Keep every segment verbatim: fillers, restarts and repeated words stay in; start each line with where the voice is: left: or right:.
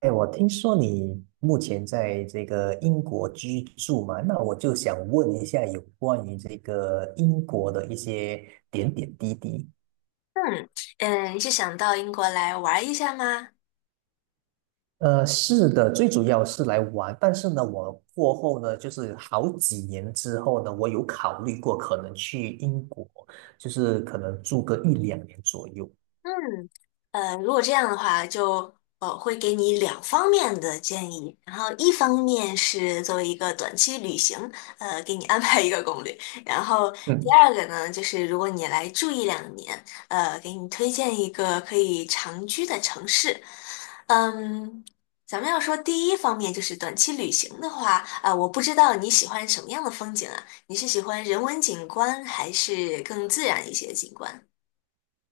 right: 哎，我听说你目前在这个英国居住嘛，那我就想问一下有关于这个英国的一些点点滴滴。
left: 嗯嗯，是想到英国来玩一下吗？
right: 呃，是的，最主要是来玩，但是呢，我过后呢，就是好几年之后呢，我有考虑过可能去英国，就是可能住个一两年左右。
left: 嗯，呃，如果这样的话，就呃会给你两方面的建议，然后一方面是作为一个短期旅行，呃，给你安排一个攻略，然后第
right: 嗯。
left: 二个呢，就是如果你来住一两年，呃，给你推荐一个可以长居的城市。嗯，咱们要说第一方面就是短期旅行的话，啊、我不知道你喜欢什么样的风景啊？你是喜欢人文景观还是更自然一些的景观？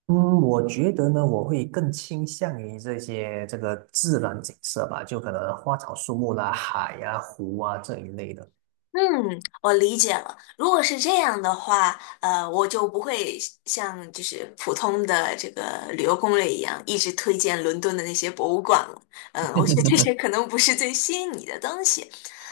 right: 嗯，我觉得呢，我会更倾向于这些这个自然景色吧，就可能花草树木啦、海呀、湖啊这一类的。
left: 嗯，我理解了。如果是这样的话，呃，我就不会像就是普通的这个旅游攻略一样，一直推荐伦敦的那些博物馆了。嗯，我觉得这些 可能不是最吸引你的东西。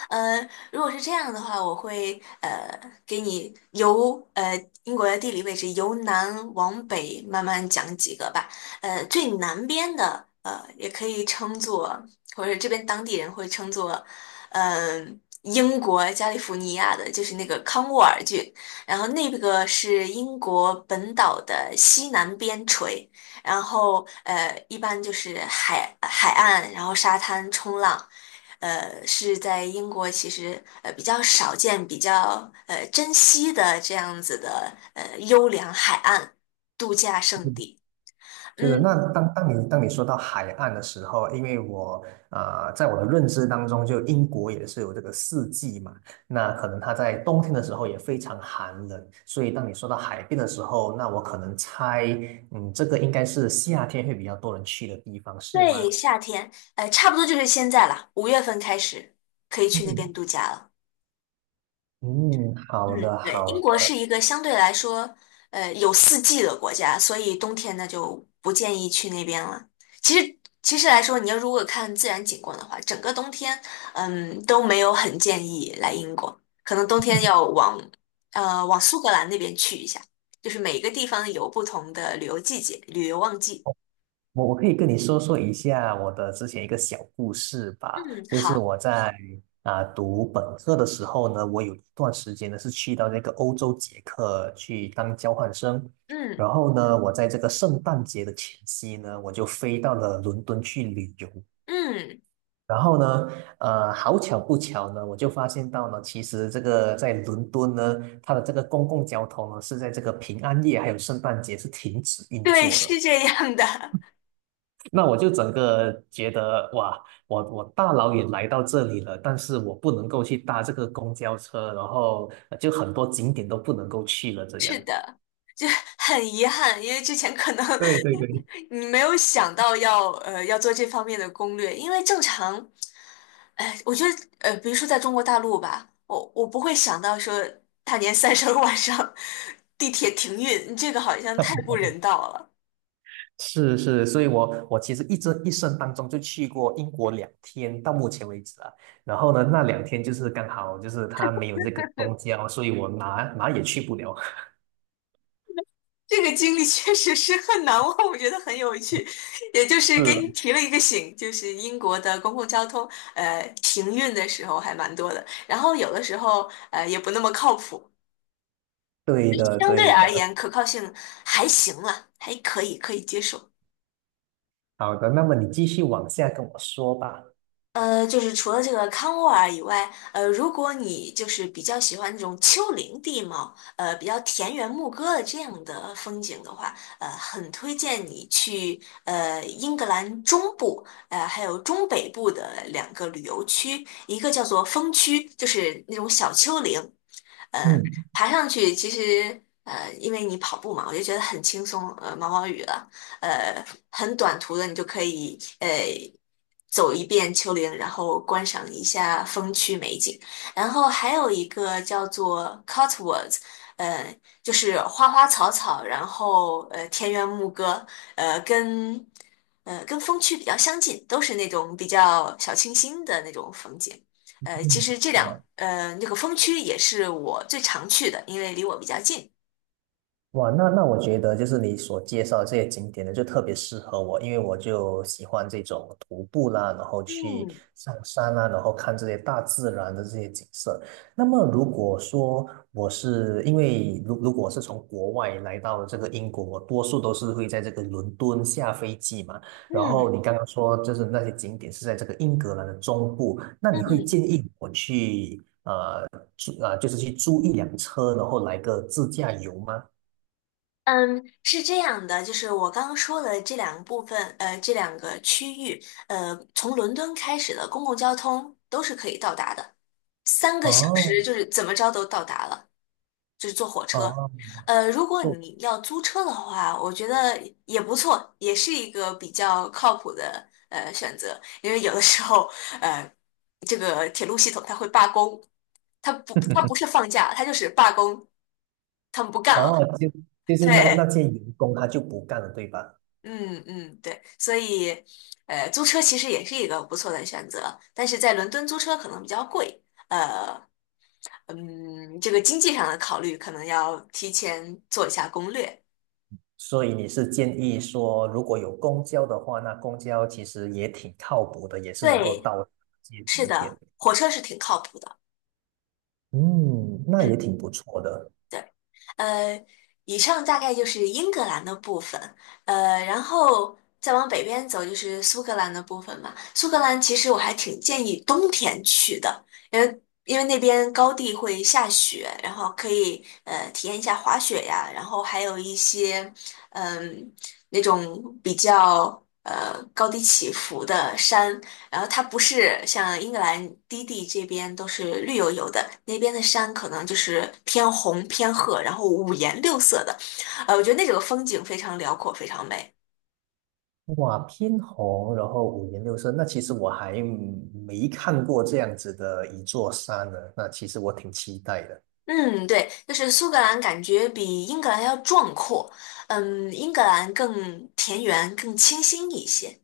left: 呃，如果是这样的话，我会呃给你由呃英国的地理位置由南往北慢慢讲几个吧。呃，最南边的呃也可以称作，或者这边当地人会称作。呃英国加利福尼亚的，就是那个康沃尔郡，然后那个是英国本岛的西南边陲，然后呃，一般就是海海岸，然后沙滩冲浪，呃，是在英国其实呃比较少见、比较呃珍惜的这样子的呃优良海岸度假胜
right: 嗯，
left: 地。
right: 就是那
left: 嗯，
right: 当当你当你说到海岸的时候，因为我呃，在我的认知当中，就英国也是有这个四季嘛，那可能它在冬天的时候也非常寒冷，所以当你说到海边的时候，那我可能猜，嗯，这个应该是夏天会比较多人去的地方，是吗？
left: 对，夏天，呃，差不多就是现在了，五月份开始可以去那
right: 嗯，
left: 边度假了。
right: 嗯，
left: 嗯，
right: 好的
left: 对，
right: 好
left: 英国
right: 的。
left: 是一个相对来说，呃，有四季的国家，所以冬天呢就不建议去那边了。其实，其实来说，你要如果看自然景观的话，整个冬天，嗯，都没有很建议来英国，可能冬天要往，呃，往苏格兰那边去一下，就是每个地方有不同的旅游季节、旅游旺季。
right: 我我可以跟你说说一下我的之前一个小故事
left: 嗯，
right: 吧，就是
left: 好，
right: 我在啊、读本科的时候呢，我有一段时间呢是去到那个欧洲捷克去当交换生，
left: 嗯
right: 然后呢，我在这个圣诞节的前夕呢，我就飞到了伦敦去旅游。
left: 嗯，
right: 然后呢，呃，好巧不巧呢，我就发现到呢，其实这个在伦敦呢，它的这个公共交通呢是在这个平安夜还有圣诞节是停止运
left: 对，
right: 作的。
left: 是这样的。
right: 那我就整个觉得哇，我我大老远来到这里了，但是我不能够去搭这个公交车，然后呃就很多景点都不能够去了，这样。
left: 是的，就很遗憾，因为之前可能
right: 对对对，
left: 你没有想到要呃要做这方面的攻略，因为正常，哎，我觉得呃，比如说在中国大陆吧，我我不会想到说大年三十儿晚上地铁停运，这个好像太不人道了。
right: 是是，所以我我其实一这一生当中就去过英国两天，到目前为止啊。然后呢，那两天就是刚好就是他没有这个公交，所以我哪哪也去不了。
left: 这个经历确实是很难忘，我觉得很有趣，也就是给你
right: 嗯，
left: 提了一个醒，就是英国的公共交通呃停运的时候还蛮多的。然后有的时候呃也不那么靠谱，
right: 对的，
left: 相对
right: 对
left: 而言
right: 的。
left: 可靠性还行了，还可以，可以接受。
right: 好的，那么你继续往下跟我说吧。
left: 呃，就是除了这个康沃尔以外，呃，如果你就是比较喜欢这种丘陵地貌，呃，比较田园牧歌的这样的风景的话，呃，很推荐你去呃英格兰中部，呃，还有中北部的两个旅游区，一个叫做风区，就是那种小丘陵，嗯，
right: 嗯
left: 爬上去其实呃，因为你跑步嘛，我就觉得很轻松，呃，毛毛雨了，呃，很短途的你就可以呃走一遍丘陵，然后观赏一下风区美景。然后还有一个叫做 Cotwoods，呃，就是花花草草，然后呃田园牧歌，呃跟呃跟风区比较相近，都是那种比较小清新的那种风景。呃，其
right: 嗯，
left: 实这两呃那个风区也是我最常去的，因为离我比较近。
right: 哇，那那我觉得就是你所介绍的这些景点呢，就特别适合我，因为我就喜欢这种徒步啦，然后去
left: 嗯
right: 上山啦，然后看这些大自然的这些景色。那么如果说我是因为如如果我是从国外来到这个英国，我多数都是会在这个伦敦下飞机嘛。然后
left: 嗯
right: 你刚刚说就是那些景点是在这个英格兰的中部，那你会建
left: 嗯，
right: 议我去租啊，就是去租一辆车，然后来个自驾游吗？
left: 嗯，是这样的，就是我刚刚说的这两个部分，呃，这两个区域，呃，从伦敦开始的公共交通都是可以到达的，三个小
right: 哦，
left: 时就是怎么着都到达了，就是坐火车。
right: 哦，
left: 呃，如果
right: 做
left: 你要租车的话，我觉得也不错，也是一个比较靠谱的呃选择，因为有的时候，呃，这个铁路系统它会罢工，它不，它不是 放假，它就是罢工，他们不干
right: 哦，
left: 了。
right: 就就是
left: 对，
right: 那那些员工他就不干了，对吧？
left: 嗯嗯，对，所以，呃，租车其实也是一个不错的选择，但是在伦敦租车可能比较贵，嗯，这个经济上的考虑可能要提前做一下攻略。
right: 所以你是建议说，如果有公交的话，那公交其实也挺靠谱的，也是能够
left: 对，
right: 到街
left: 是
right: 景点。
left: 的，火车是挺靠谱的。
right: 嗯，那也
left: 嗯。
right: 挺不错的。
left: 对，呃，以上大概就是英格兰的部分，呃，然后再往北边走就是苏格兰的部分嘛。苏格兰其实我还挺建议冬天去的，因为因为那边高地会下雪，然后可以呃体验一下滑雪呀，然后还有一些嗯、那种比较呃高低起伏的山，然后它不是像英格兰低地这边都是绿油油的，那边的山可能就是偏红偏褐，然后五颜六色的，呃，我觉得那整个风景非常辽阔，非常美。
right: 哇，偏红，然后五颜六色，那其实我还没看过这样子的一座山呢，那其实我挺期待的。
left: 嗯，对，就是苏格兰感觉比英格兰要壮阔，嗯，英格兰更田园，更清新一些。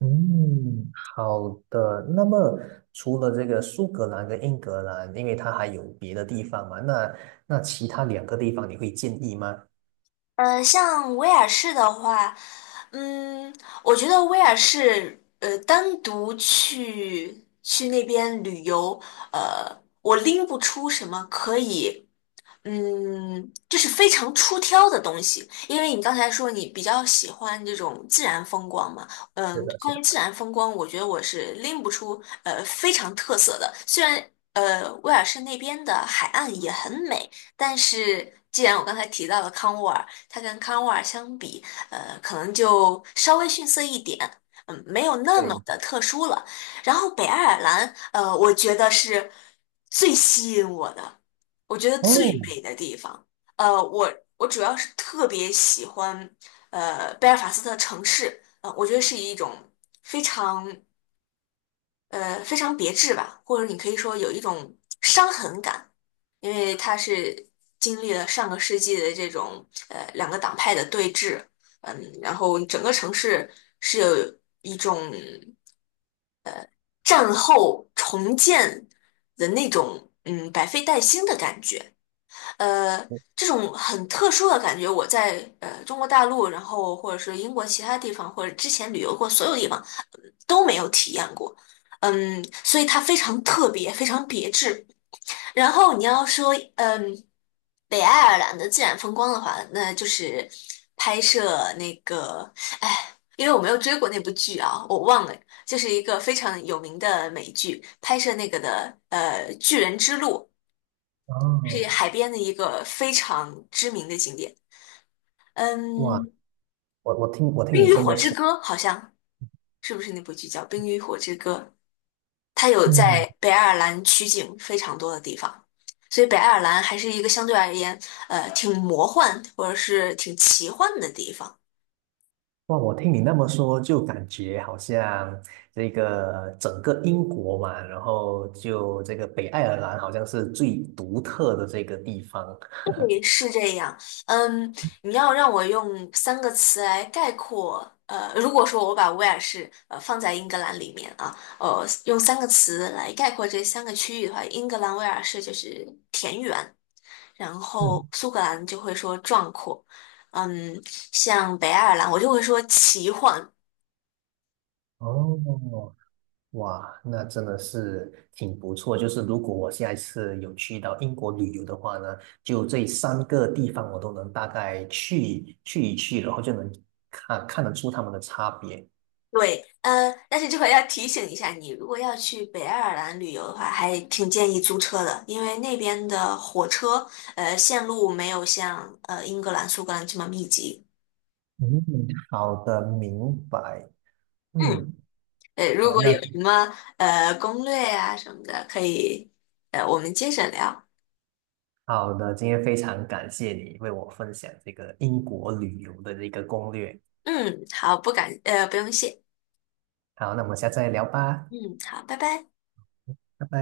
right: 嗯，好的。那么除了这个苏格兰跟英格兰，因为它还有别的地方嘛，那那其他两个地方你会建议吗？
left: 呃，像威尔士的话，嗯，我觉得威尔士，呃，单独去去那边旅游，呃，我拎不出什么可以。嗯，这是非常出挑的东西，因为你刚才说你比较喜欢这种自然风光嘛，
right: 是
left: 嗯，
right: 的，是
left: 关
right: 的，
left: 于自然风光，我觉得我是拎不出呃非常特色的，虽然呃威尔士那边的海岸也很美，但是既然我刚才提到了康沃尔，它跟康沃尔相比，呃，可能就稍微逊色一点，嗯，没有那么
right: 对，
left: 的特殊了。然后北爱尔兰，呃，我觉得是最吸引我的。我觉得
right: 哦，
left: 最美的地方，呃，我我主要是特别喜欢，呃，贝尔法斯特城市，呃，我觉得是一种非常呃非常别致吧，或者你可以说有一种伤痕感，因为它是经历了上个世纪的这种呃两个党派的对峙，嗯，然后整个城市是有一种战后重建的那种嗯百废待兴的感觉。呃，这种很特殊的感觉，我在呃中国大陆，然后或者是英国其他地方，或者之前旅游过所有地方呃都没有体验过。嗯，所以它非常特别，非常别致。然后你要说，嗯，北爱尔兰的自然风光的话，那就是拍摄那个，哎，因为我没有追过那部剧啊，我忘了，就是一个非常有名的美剧，拍摄那个的，呃，《巨人之路》。
right: 啊，
left: 是海边的一个非常知名的景点。
right: 哇，
left: 嗯，
right: 我我听我听
left: 《冰
right: 你
left: 与
right: 这
left: 火
right: 么
left: 之
right: 说，
left: 歌》好像是不是那部剧叫《冰与火之歌》？它有在
right: 嗯，
left: 北爱尔兰取景非常多的地方，所以北爱尔兰还是一个相对而言，呃，挺魔幻或者是挺奇幻的地方。
right: 哇，我听你那么说，就感觉好像这个整个英国嘛，然后就这个北爱尔兰好像是最独特的这个地方。
left: 对，是这样。嗯，你要让我用三个词来概括，呃，如果说我把威尔士呃放在英格兰里面啊，呃，用三个词来概括这三个区域的话，英格兰威尔士就是田园，然后
right: 嗯，
left: 苏格兰就会说壮阔，嗯，像北爱尔兰我就会说奇幻，
right: 哦，哇，那真的是挺不错。就是如果我下一次有去到英国旅游的话呢，就这三个地方我都能大概去去一去，然后就能看看得出他们的差别。
left: 对，呃，但是这块要提醒一下你，如果要去北爱尔兰旅游的话，还挺建议租车的，因为那边的火车，呃，线路没有像呃英格兰、苏格兰这么密集。
right: 嗯，好的，明白。
left: 嗯，
right: 嗯，
left: 呃，如
right: 好，
left: 果
right: 那
left: 有什么呃攻略啊什么的，可以，呃，我们接着聊。
right: 好的，今天非常感谢你为我分享这个英国旅游的这个攻略。
left: 嗯，好，不敢，呃，不用谢。
right: 好，那我们下次再聊吧，
left: 嗯，好，拜拜。
right: 拜拜。